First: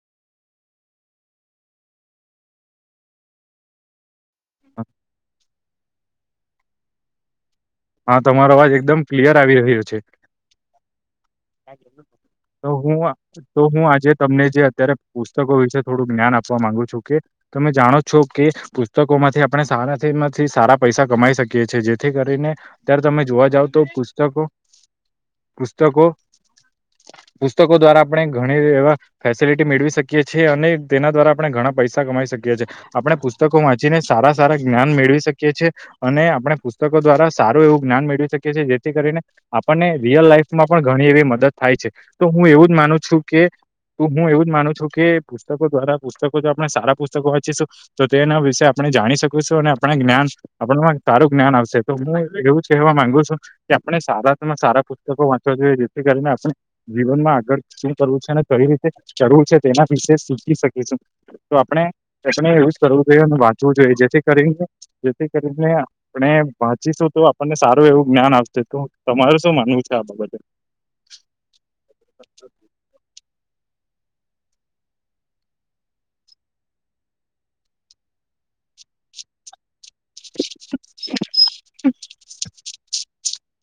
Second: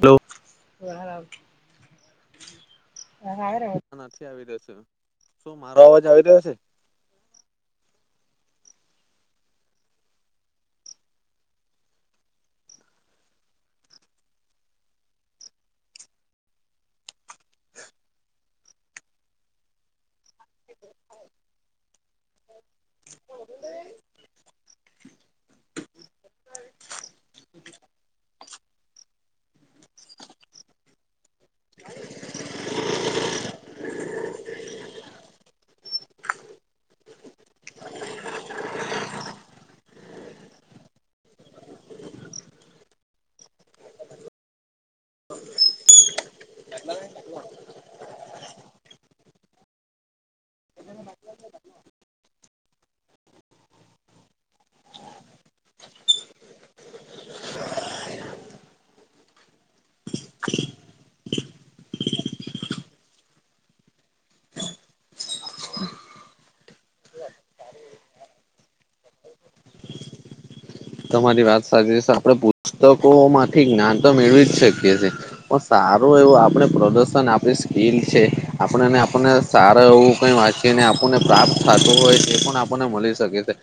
Hello. આવી રહ છે શુ મારો અવાજ આવી રહ્યો છે? હા તમારો અવાજ એકદમ ક્લિયર આવી રહ્યો છે. તો હું આ. તો હું આજે તમને જે અત્યારે પુસ્તકો વિશે થોડું જ્ઞાન આપવા માંગુ છું કે. તમે જાણો છો કે પુસ્તકોમાંથી આપણે સારા શેર માંથી સારા પૈસા કમાઈ શકીએ છે. થી કરીને ત્યાર તમે જોવા જાવ તો પુસ્તકો પુસ્તકો. પુસ્તકો દ્વારા આપણે ઘણી એવા ફેસિલિટી મેળવી શકીએ છીએ અને તેના દ્વા આપણે ઘણા પૈસા કમાઈ શકીએ છીએ આપણે પુસ્તકો વાંચીને સારા સારા જ્ઞાન મેળવી. શકીએ છે અને આપણે પુસ્તકો દ્વારા સારું એવું જ્ઞાન મેળવી શકીએ છીએ જેથી કરીને. આપણને રિયલ લાઈફમાં પણ ઘણી એવી મદદ થાય છે તો હું એવુંજ માનું છું કે. તો હું એવું જ માનું છું કે પુસ્તકો દ્વારા પુસ્તકો તો આપણે સારા પુસ્તકો વાંચી શું. તો તેના વિશે આપણે જાણી શકુંશું અને આપણ જ્ઞાન આપણમાં સારું જ્ઞાન આવશે તો હું. એવુજ કહેવા માંગુ છું કે આપણે સારામાં સારા પુસ્તકો વાંચવા જોઈએ જેથી કરીને આપણે. જીવનમાં આગળ શું કરવું છે અને કઈ રીતે કરવું છે તેના વિશે શીખી શકીશું. તો આપણે આપણે એવુજ કરવું જોઈએ અને વાંચવું જોઈએ જેથી કરીન. જેથી કરીને આપણે વાંચી તો આપણને સારું એવું જ્ઞાન આવશે તો તમારે શું માનવું છે આ બાબત. તમારી વાત સાચી છે આપડે પુસ્તકો માંથી જ્ઞાન તો મેળવીજ શકીએ છે. પણ સારું એવું આપણે પ્રદર્શન આપણી સ્કીલ છે આપણેને આપણને સારા એવું કઈ વાંચીને આપણને પ્રાપ્ત થાતું હોય એ પણ આપણને મળી શકે તે.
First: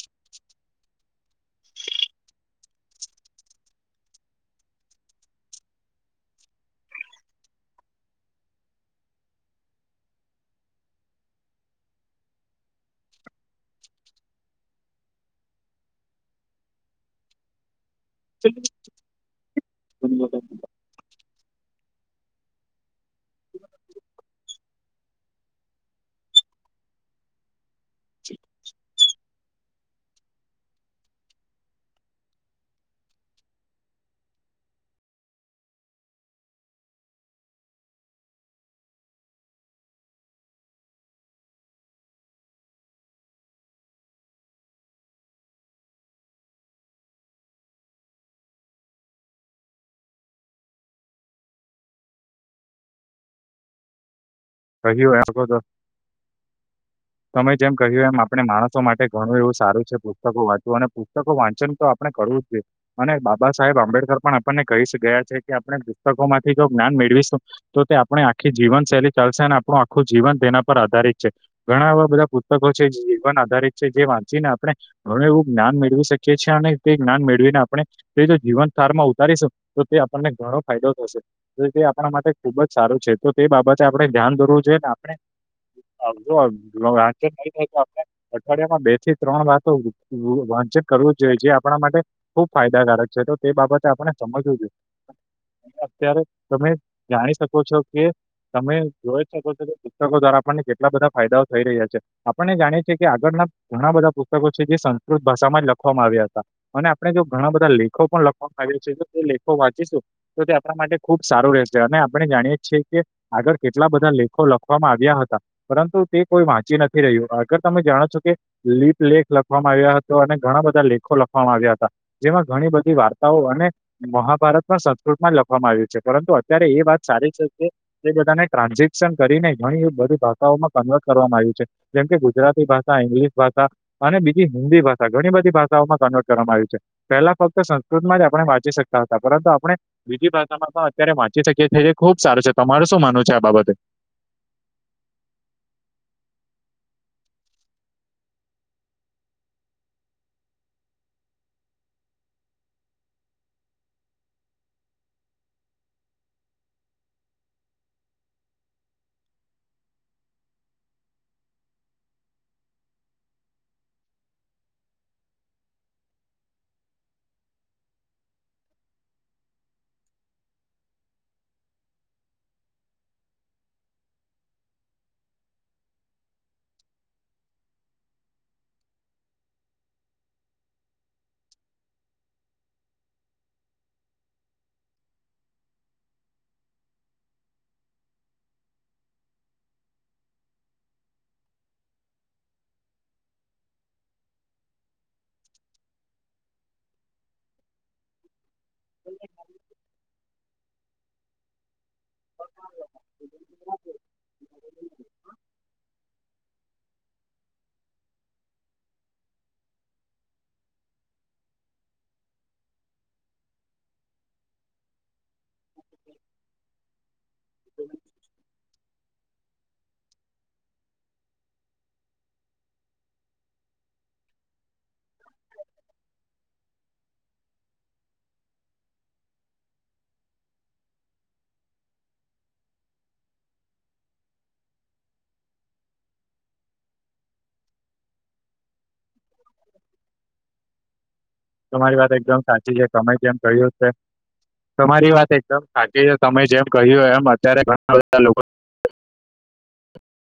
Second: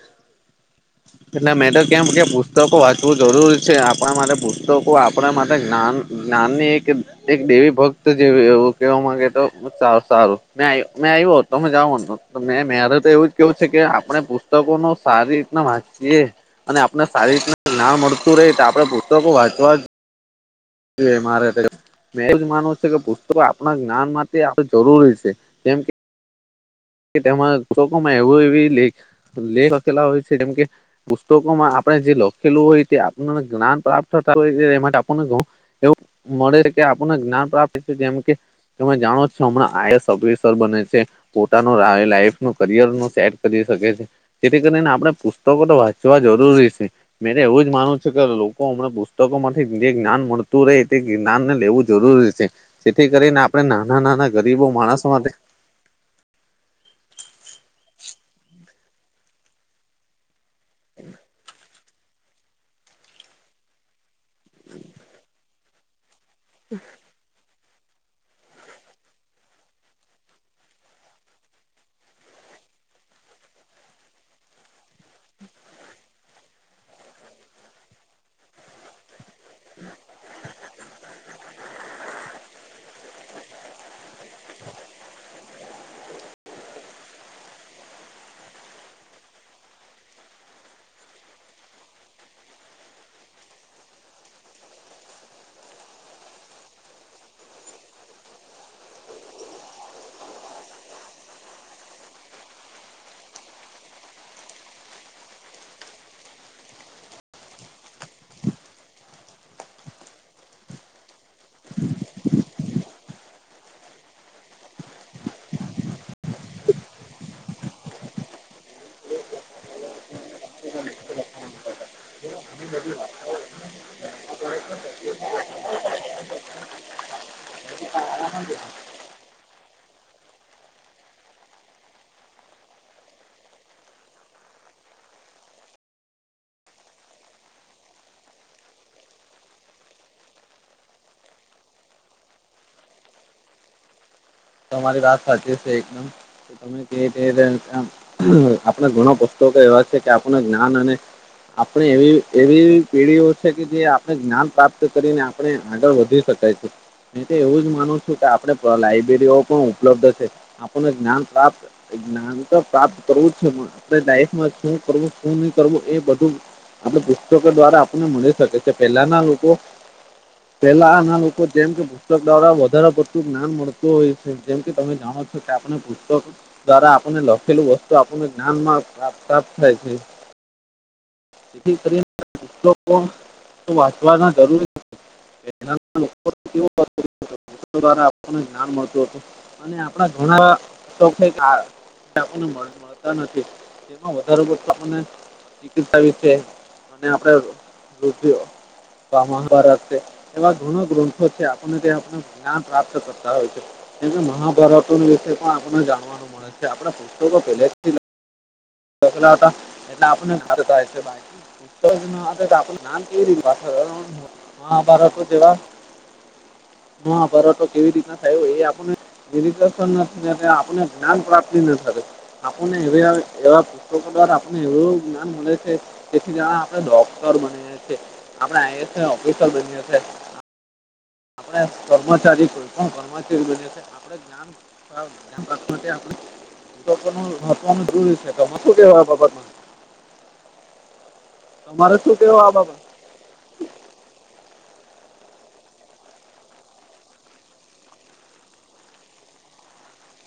એટલા [inaudible] કેમ કે પુસ્તકો વાંચવું જરૂરી છે આપણા માટે પુસ્તકો આપણા માટે જ્ઞાન જ્ઞાનની એક. એક દેવી ભક્ત જે એવું કેહેવા માંગે તો સારું સારું મે મે આવ્યો તમે જાઓ. મેં મેરે તો એવુંજ કેવું છે કે આપણે પુસ્તકો ન સારી રીતના વાંચીએ. અને આપને સારી રીતના [unintelligible] મળતું રહે તો આપણે પુસ્તકો વાંચવા. [inaudible] મારે મેં એવુજ માનું છે કે પુસ્તકો આપણા જ્ઞાન માંથી. જરૂરી છે કેમ કે તેમાં ચોખમાં એવું એવી લેખ. લેહકલા હોય છે જેમ કે. પુસ્તકોમાં આપણે જે લખેલું હોય તે આપને જ્ઞાન પ્રાપ્ત થતા હોય એ એ માટે આપને. એવું મળે છે કે આપણને જ્ઞાન પ્રાપ થાઈ જેમ કે. તમે જાણો છો હમણાં આઈ એસ ઓફિસર બને છે.. પોતાનું લાઈફ ન કરયર નું સેટ કરી શકે છે. જેથી કરીને આપણે પુસ્તકો તો વાંચવા જરૂરી છે. મેરે એવું જ માનવું છે કે લોકો હમને પુસ્તકો થી જે જ્ઞાન મળતું. રહે એ તે જ્ઞાનને લેવું જરૂરી છે જેથી કરીને આપણે નાના નાના ગરીબો માણસો કહ્યું એ માટે આગળ તમે જેમ કહ્યું એમ આપણે માટે ઘણું એવું સારું છે પુસ્તકો વાંચવું અને પુસ્તકો વાંચન તો આપણે કરવુંજ જઈએ અને બાબા સાહેબ આંબેડકર પણ આપણને કહી સ ગયા છે કે આપડે પુસ્તકો માંથી જો જ્ઞાન મેળવીશું તો તે આપણે આખી જીવનશૈલી ચાલસેન આપણું આખું જીવન તેના પર આધારિત છે. ઘણા આવા બધા પુસ્તકો છે જીવન આધારિત છે જે વાંચીને આપણે હવે એવું જ્ઞાન મેળવી શકીએ છીએ અને તે જ્ઞાન મેળવીને આપણે એ જીવન સાર માં ઉતારીશું તો તે આપણને ઘણો ફાયદો થશે તો તે આપણા માટે ખુબજ સારું છે તો તે બાબતે આપણે ધ્યાન ધરવું જોઈએ ને આપણે અબ જો [unintelligible] અઠવાડિયામાં બે થી ત્રણ વાર તો [unintelligible] વાંચક કરવુંજ જોઈએ જે આપણા માટે ખુબ ફાયદાકારક છે તો તે બાબતે આપણે સમજવું જોઈએ અત્યારે તમે જાણી શકો છો કે તમે જોઈ જ શકો છો કે પુસ્તકો દ્વારા આપણને કેટલા બધા ફાયદાઓ થઈ રહ્યા છે. આપણને જાણીએ છીએ કે આગળના ઘણા બધા પુસ્તકો છે જે સંસ્કૃત ભાષામાં જ લખવામાં આવ્યા હતા. અને આપણે જો ઘણા બધા લેખો પણ લખવામાં આવ્યા છે એ લેખો વાંચીશું. તો તે આપણા માટે ખુબ સારું રહેશે અને આપણે જાણીએ છીએ કે. આગળ કેટલા બધા લેખો લખવામાં આવ્યા હતા. પરંતુ તે કોઈ વાંચી નથી રહ્યું આગર તમે જાણો છો કે લીપલેેખ લખવામાં આવ્યા હતો અને ઘણા બધા લેખો લખવામાં આવ્યા હતા. જેમાં ઘણી બધી વાર્તાઓ અને મહાભારતમાં સંસ્કૃતમાં જ લખવામાં આવ્યું છે પરંતુ અત્યારે એ વાત સારી છે કે બધાને ટ્રાન્ઝક. શિક્ષણ કરીને ઘણી બધી ભાષાઓમાં કન્વર્ટ કરવામાં આવ્યું છે જેમ કે ગુજરાતી ભાષા ઇંગ્લિશ ભાષા. અને બીજી હિન્દી ભાષા ઘણી બધી ભાષાઓમાં કન્વર્ટ કરવામાં આવ્યું છે. પહેલા ફક્ત સંસ્કૃતમાં જ આપણે વાંચી શકતા હતા પરંતુ આપણે. બીજી ભાષામાં પણ અત્યારે વાંચી શકીએ છીએ ખુબ સારું છે તમાર શું માનું છે આ બાબતે. તમારી વાત સાચી છે એકદમ. તમે કે આપણે ઘણ પુસ્તકો એવા છે કે આપણ જ્ઞાન અને. આપણે એવી એવી પેઢીઓ છે કે જે આપણે જ્ઞાન પ્રાપ્ત કરીને. આપ આગળ વધી શકાય છે તો એવું જ માનું છું કે આપડે લાઈ. પણ ઉપલબ્ધ છે આપણને [unintelligible] ન પ્રાપ્ત. જ્ઞાન તો પ્રાપ્ત કરવું જ છે આપણે લાઈફમાં શું કરવું શું નહી કરવું એ બધું. આપ પુસ્તકો દ્વારા આપણને મળી શકે છે પેલાના લોકો. પેલા નાના લોકો જેમ કે પુસ્તક દ્વારા વધારે પડતું જ્ઞાન મળ. તો જેમ કે તમે જાણો છો કે આપને પુસ્તક. દ્વારા આપણને લખેલું વસ્તુ આપણને જ્ઞાન માં પ્રાપ્ત થાય છે. જેથી કરીને વાંચવાના જરૂરી. [unintelligible] મળતું હતું. અને આપણા ઘણાખને મળતા નથી. તેમાં વધ બને ચિકિતસ છે અને આપણે રધિ. મહાભારત છે એવા ઘણો ગ્રંથો છે આપને તે આપ જ્ઞાન પ્રાપ્ત થ મહાભારતો વિશે પણ આપણને જાણવાનું મળે છે આપડા પુસ્તકો પહેલેથી. લા હતા એટલે આપણને થ છે બા તો આપ [unintelligible] મહાભારત જેવા હ ફરો તો કેવી રીતના થાય એ આપને [unintelligible] આપણને જ્ઞાન પ્રાપ્તિ ન થાય આપણને [unintelligible] એવા પુસ્તકો દ્વારા આપને એવું જ્ઞાન મળે છે કેથી આપણે ડોક્ટર બનિયે છે. આપડે આઈએસ ઓફિસર બનીયે છે. આપણે કર્મચારી કોઈ પણ કર્મચારી બને છે આપડે જ્ઞાન મ ક આપ દૂરશે તો મસું હો બાબતમાં [unintelligible] તમારે તમારી વાત શું એકદમ કહેવા આ સાચી બાબત છે તમે જેમ કહ્યું છે. તમારી વાત એકદમ સાચી છે, તમે જેમ કહ્યું એમ અત્યારે ઘણા બધા લોકો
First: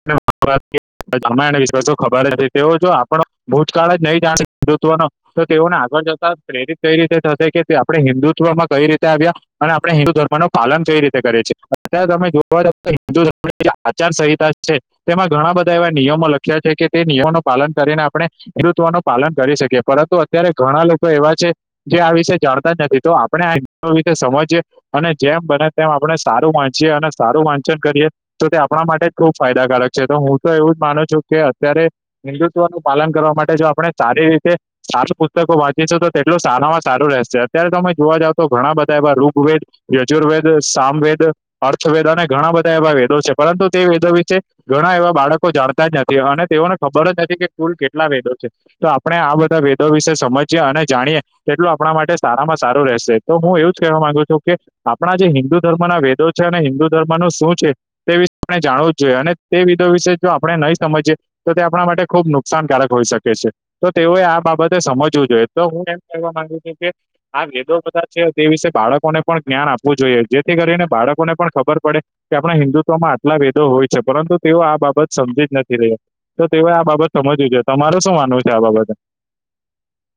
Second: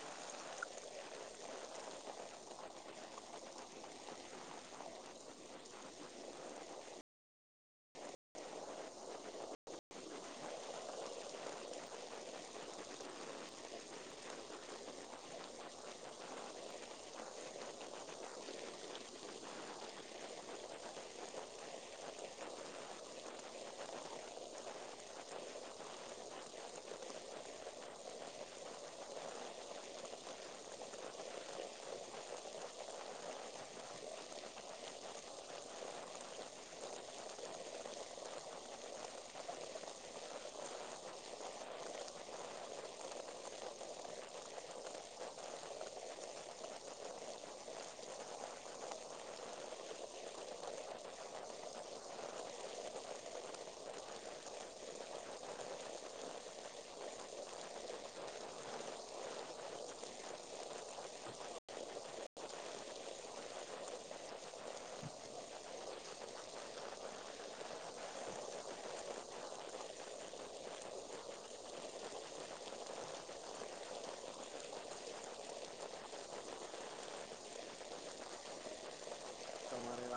[inaudible] [unintelligible] એને વિશ તો ખબર જ છે તેવ જો [inaudible] તો તેઓને આગળ જતા પ્રેરિત કઈ રીતે થશે કે આપણે હિન્દુત્વમાં કઈ રીતે આવ્યા અને આપણે હિન્દુ ધર્મનું પાલન કઈ રીતે કરએ છીએ અત્યારે તમે જો વા જાવ ત હિન્દુ ધર્મ આચાર સંંહિતા છે, તેમાં ઘણા બધા એવા નિયમો લખ્યા છે, કે તે નિયમોનું પાલન કરીને આપણે ખેડુત્વ ન પાલન કરી શકીએ પરંતુ અત્યારે ઘણા લોકો એવા છે. જે આ વિષે જાણતા જ નથી તો આપણે આ [unintelligible] સમજીએ અને જેમ બને તેમ આપણે સારું વાંચીએ અને સારું વાંચન કરીએ તો તે આપણા માટે ખુબ ફાયદાકારક છે, તો હું તો એવું જ માનું છું કે અત્યારે હિન્ંદુત્વનું પાલન કરવા માટે જો આપણે સારી રીતે સારું પુસ્તકો વાંચીશુ તો તેટલું સારામાં સારું રહેશે અત્યારે તમે જોવા જાવ તો ઘણા બધા એવા રૂગવેદ યજુર્વેદ, સામવેદ, અર્થવેદ અને ઘણા બધા એવા વેદો છે, પરંતુ તે વેદો વિચે ઘણા એવા બાળકો જાણતા જ નથી અને તેઓને ખબર જ નથી કે કુલ કેટલા વેદો છે. તો આપણે આ બધા વેદો વિશે સમજીએ અને જાણીયે તેટલું આપણા માટે સારામાં સારું રહેશે તો હું એવું જ કહેવા માંગુ છું કે આપણા જે હિન્દુ ધર્મના વેદો છે, અને હિન્દુ ધર્મ નું શું છે. તે આપણે જાણવું જ જોઈએ અને તે વિદો વિશે જો આપણે નહીં સમજીએ તો તે આપણા માટે ખુબ નુકસાનકારક હોઈ શકે છે. તો તેઓએ આ બાબતે સમજવું જોઈએ તો હું એમ કહેવા માંગુ છું કે આ વેદો બધા છે, તે વિશે બાળકોને પણ જ્ઞાન આપવું જોઈએ જેથી કરીને બાળકોને પણ ખબર પડે કે આપણા હિન્દુત્વમાં આટલા ભેદો હોય છે, પરંતુ તેઓ આ બાબત સમજી જ નથી રહ્યા તો તેઓએ આ બાબત સમજવી છે, તમારુ શું માનવું છે, આ બાબતે? તમારી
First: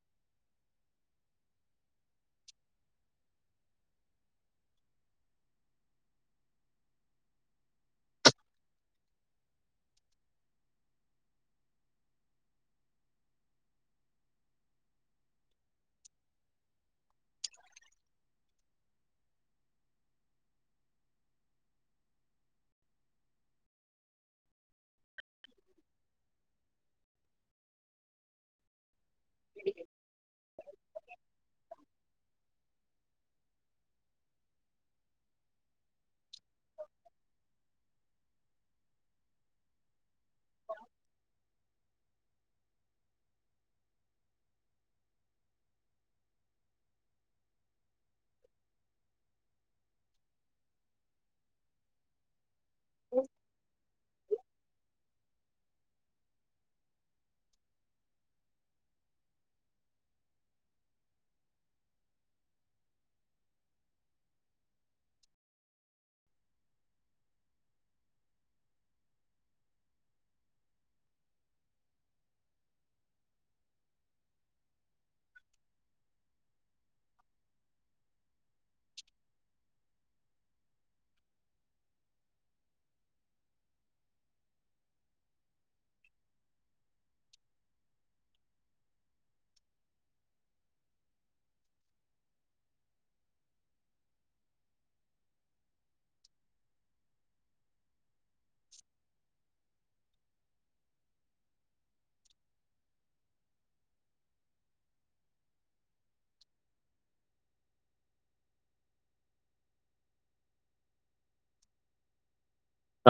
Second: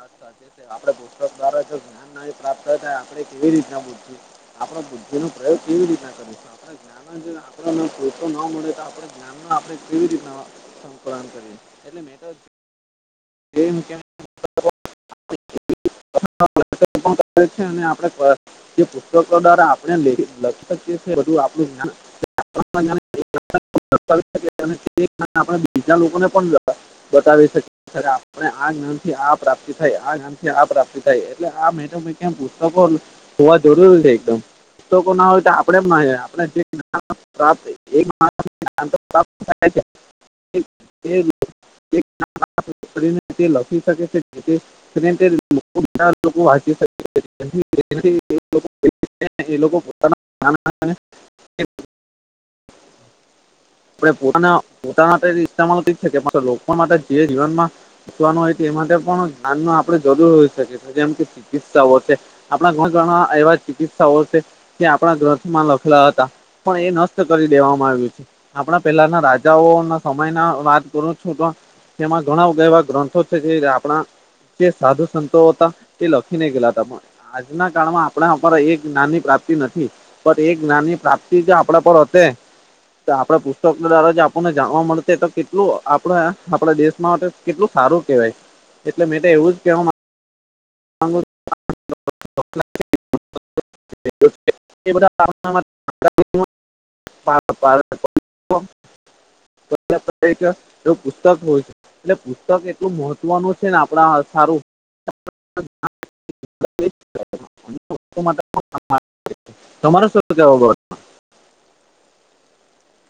આપણે પુસ્તક દ્વારા જો જ્ઞાનના પ્રાપ્ત થાય આપણે કેવી રીતના ભૂલએ આપણા બુદ્ધિનો પ્રયોગ કેવી રીતના કરીશું જ્ઞાનનો જો આપણ પુરતો ન મળે તો આપણે જ્ઞાનમાં આપણે કેવી રીતના [unintelligible] એટલે મે ત [inaudible] [unintelligible] છે, અને આપડે જે પુસ્તકો દ્વારા આપણે લખી શકીએ છીએ બધું આપું જ [unintelligible] [inaudible] બતાવી શકીએ આપણે આ જ્ઞાનથી આ પ્રાપ્તિ થાય આ જ્ઞાનથી આ પ્રાપ્તિ થાય એટલે આ મે તો મે કેમ પુસ્તકો હોવા જરૂરી છે, એકદમ પુસ્તકોના હોય તો આપડે ના આપણે [inaudible] [inaudible] [unintelligible] તે લખી શકે છે, જે [unintelligible] [inaudible] એ લોકો પોતાના [unintelligible] આપણે પોતાના પોતાના [unintelligible] લોકો માટે જે જીવનમાં પૂછવાનું હોય તો એ માટે પણ ધ્યાન ન આપડે જરૂર હોઈ શકે જેમ કે ચિકિત્સાઓ છે, આપણા [unintelligible] એવા ચિકિત્સાઓ છે. જે આપણા ગ્રંથમાં લખેલા હતા પણ એ નષ્ટ કરી દેવામાં આવ્યું છે. આપણા પેલાના રાજાઓ ના સમય ના વાત કરું છું તો તેમાં ઘણા એવા ગ્રંથો છે, જે આપણા જે સાધુ સંતો હતા તે લખી ને ગેલા હતા પણ આજના કાળમાં આપણે અ એક નાની પ્રાપ્તિ નથી પણ એ જ્ઞાનની પ્રાપ્તિ જે આપણા પર હશે આપણે પુસ્તકો દ્વારા જે આપણને જાણવા મળતે તો કેટલું આપણે આપડા દેશ માટે કેટલું સારું કેવાય એટલે મે તો એવું જ કેવા - [inaudible] [inaudible] [unintelligible] એટલે પુસ્તક એટલું મહત્વનું છે ને આપડા સારું- [inaudible] [unintelligible]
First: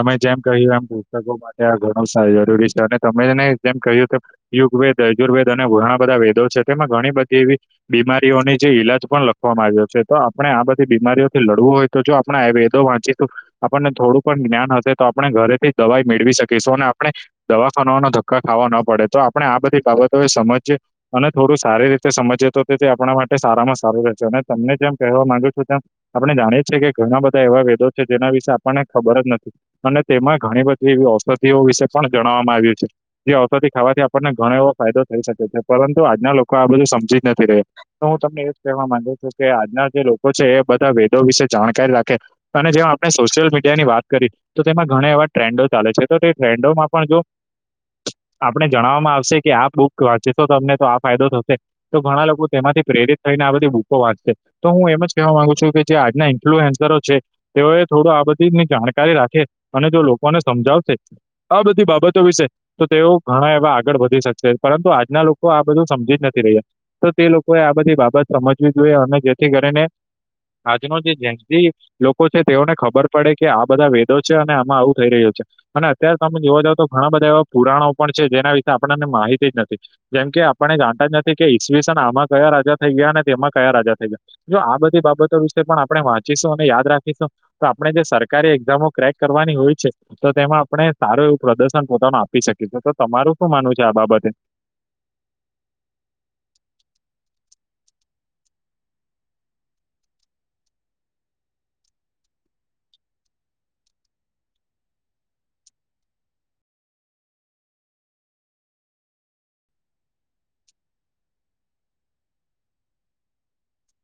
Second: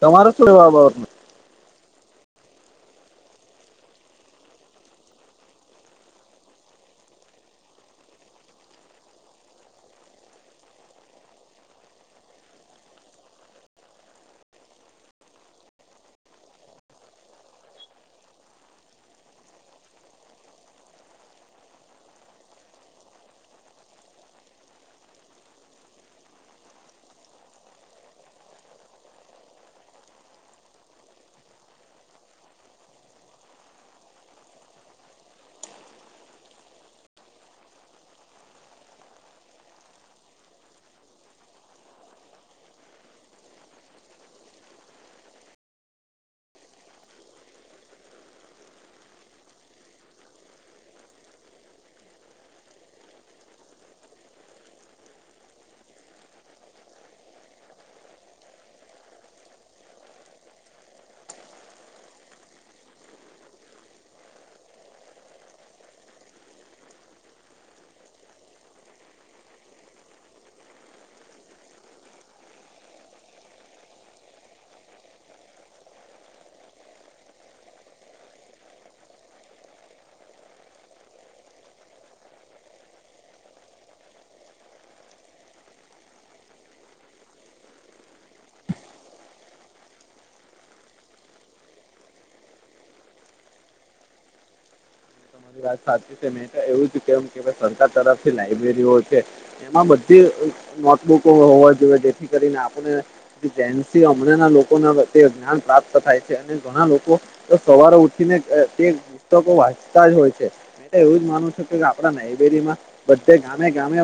તમે જેમ શું કેવા કહ્યું એમ પુસ્તકો માટે આ ઘણું જરૂરી છે અને તમેને જેમ કહ્યું કે- યુગવેેદ યુર્વેદ અને ઘણા બધા વેદો છે તેમાં ઘણી બધી એવી- બીમારીઓની જે ઈલાજ પણ લખવામાં આવ્યો છે તો આપણે આ બધી બીમારીઓથી લડવું હોય- તો જો આપણે આયુર્વેદો વાંચીએ તો આપણને થોડુંક- પણ જ્ઞાન હશે તો આપણે ઘરેથી દવાઈ મેળવી શકીશું અને આપણે દવાખાનાના ધક્કા ખાવા ન પડે તો આપણે આ બધી બાબતો ને સમજીએ અને થોડું સારી રીતે સમજીએ તો તે આપણા માટે સારામાં સારું રહે જેમને ગમે તેમ કહેવા માગીએ તેમ આપણે જાણીએ છીએ કે ઘણા બધા એવા વેદો છે જેના વિશેે આપણને ખબર જ નથી. અને તેમાં ઘણી બધી એવી ઔષધિઓ વિશે પણ જણાવવામાં આવ્યું છે. જે અવસથી ખાવાથી આપણને ઘણો એવો ફાયદો થઈ શકે છે પરંતુ આજના લોકો આ બધું સમજી જ નથી રહ્યા. તો હું તમને એવજ કહેવા માંગુ છું કે આજના જે લોકો છે એ બધા વેદો વિશે જાણકારી રાખે અને જેમ આપણે સોશિયલ મી ની વાત કરી તો તેમાં ઘણા એવા ટ્રેન્ડો ચાલે છે તો તે ટ્રેન્ડોમાં પણ જો આપણે જણાવવામાં આવશે કે આ બુક વાંચએ તો તમને આ ફાયદો થશે. તો ઘણા લોકો તેમાંથી પ્રેરિત થઈને આ બધી બુકો વાંચશે. તો હું એમ જ કહેવા માંગુ છું કે જે આજના ઇન્ફ્લુએન્ઝરો છે તેઓએ થોડું આ બધું ની જાણકારી રાખે અને જો લોકોને સમજાવશે આ બધી બાબતો વિશે તો તેઓ ઘણા એવા આગળ વધી શકશે પરંતુ આજના લોકો આ બધું સમજી જ નથી રહ્યા. તો તે લોકોએ આ બધી બાબત સમજવી જોઈએ અને જેથી કરીને આજનો જે જેન્સઝી લોકો છે તેઓને ખબર પડે કે આ બધા વેદો છે અને આમાં આવું થઈ રહ્યું છે. અને અત્યારે તમે જોવા જાવ તો ઘણા બધા એવા પુરાણો પણ છે જેના વિશેે આપણને માહિતી જ નથી. જેમ કે આપને જાણતા જ નથી કે ઇસવીસન આમાં કયા રાજા થઈ ગયા અને તેમાં કયા રાજા થઈ ગયા. જો આ બધી બાબતો વિશે પણ આપણે વાંચીશું અને યાદ રાખીશું તો આપણે જે સરકારી એક્ઝામો ક્રેક કરવાની હોય છે તો તેમાં આપણે સારું એવું પ્રદર્શન પોતાનું આપી શકીએ છે તો તમારું શું માનવું છે આ બાબતે? મારી વાત સાચી છે મેં તો એવું જ કેમ કે સરકાર તરફથી લાઈબ્રેરીઓ છે એમાં બધી નોટબુકો હોવા જોઈએ જેથી કરીને આપણે - જેમથી હમણાં ના લોકો ના પ્રત્યે જ્ઞાન પ્રાપ્ત થાય છે અને ઘણા લોકો તો સવારે ઉઠી ને તે પુસ્તકો વાંચ હોય છે મૈં તો એવું માનું છું કે આપડા લબરીમાં બધે ગામે ગામે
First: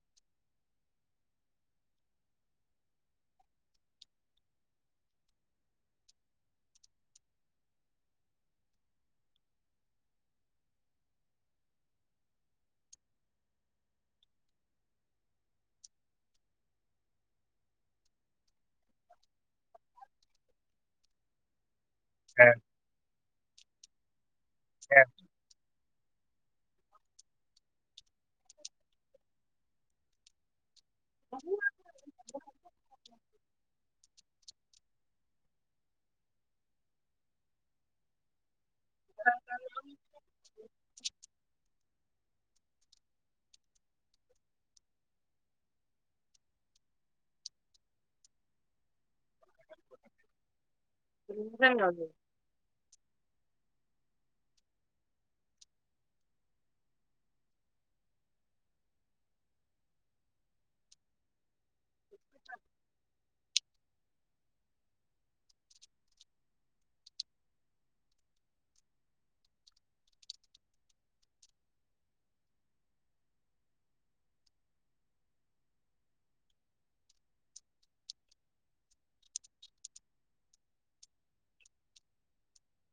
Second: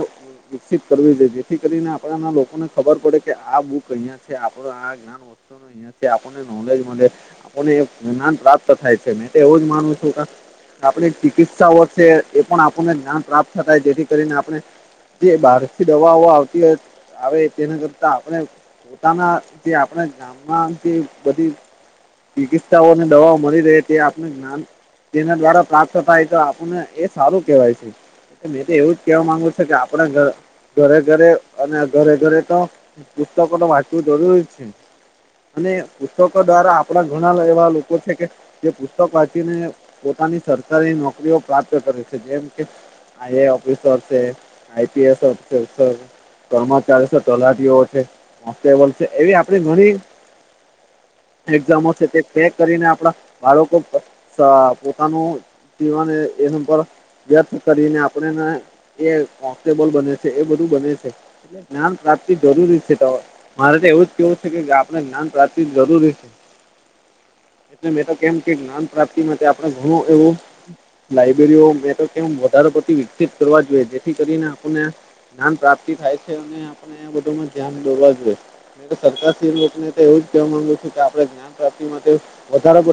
વિકસિત કરવી જોઈ જેથી કરીને આપણાના લોકોને ખબર પડે કે આ બુક અહીંયા છે આપણો આ [unintelligible] આપણને જ્ઞાન પ્રાપ્ત થાય છે મે તો એવું જ માનું છું કે આપણી ચિકિત્સાઓ વધશે એ પણ આપણને જ્ઞાન પ્રાપ્ત થાય જેથી કરીને આપણે જે બહારથી દવાઓ આવતી હોય આવે તેના કરતા આપણે પોતાના જે આપણે ગામમાં જે બધું ચિકિત્સાઓને દવાઓ મળી રહે તે આપનું જ્ઞાન તેના દ્વારા પ્રાપ્ત થાયતો આપણને એ સારું કેવાય છે. મેં તો એવું જ કેવા માંગુ છે કે આપણા ઘરે ઘરે અને ઘરે ઘરે તો પુસ્તક તો વાચવુ જરૂરી જ છે. અને પુસ્તકો દ્વારા આપણા ઘણા એવા લોકો છે કે જે પુસ્તક વાચીને પોતાની સરકારી નોકરીઓ પ્રાપ્ત કરે છે જેમ કે આઈ એ ઓફિસર છે આઈપીએસ ઓફિસરસ છે. કર્મચારીસો તલાટીઓ છે કોન્સ્ટેબલ છે એવી આપણી ઘણી એક્ઝામો છે તે પેક કરીને આપણા બાળકો પોતાનું - [unintelligible] વ્યર્થ કરીને આપણેને એ કોન્સ્ટેબલ બને છે એ બધું બને છે એટલે જ્ઞાન પ્રાપ્તિ જરૂરી છે તો મારે એવું જ કેવું છે કે આપણે જ્ઞાન પ્રાપ્તિ જરૂરી છે. એટલે મે તો કેમ કે જ્ઞાન પ્રાપ્તિ માટે આપણે ઘણું એવું [inaudible] લાઈબ્રેરીઓ [unintelligible] વધારે પડતી વિકસિત કરવા જોઈએ જેથી કરીને આપણને જ્ઞાન પ્રાપ્તિ થાય છે એની આપણને બધાને ધ્યાન દોરવા જોઈએ. સરકારશીલ લોકોને તો એવું જ કવા માંગુ છું કે આપણે જ્ઞાન પ્રાપ્તિ માટે વધારે [unintelligible]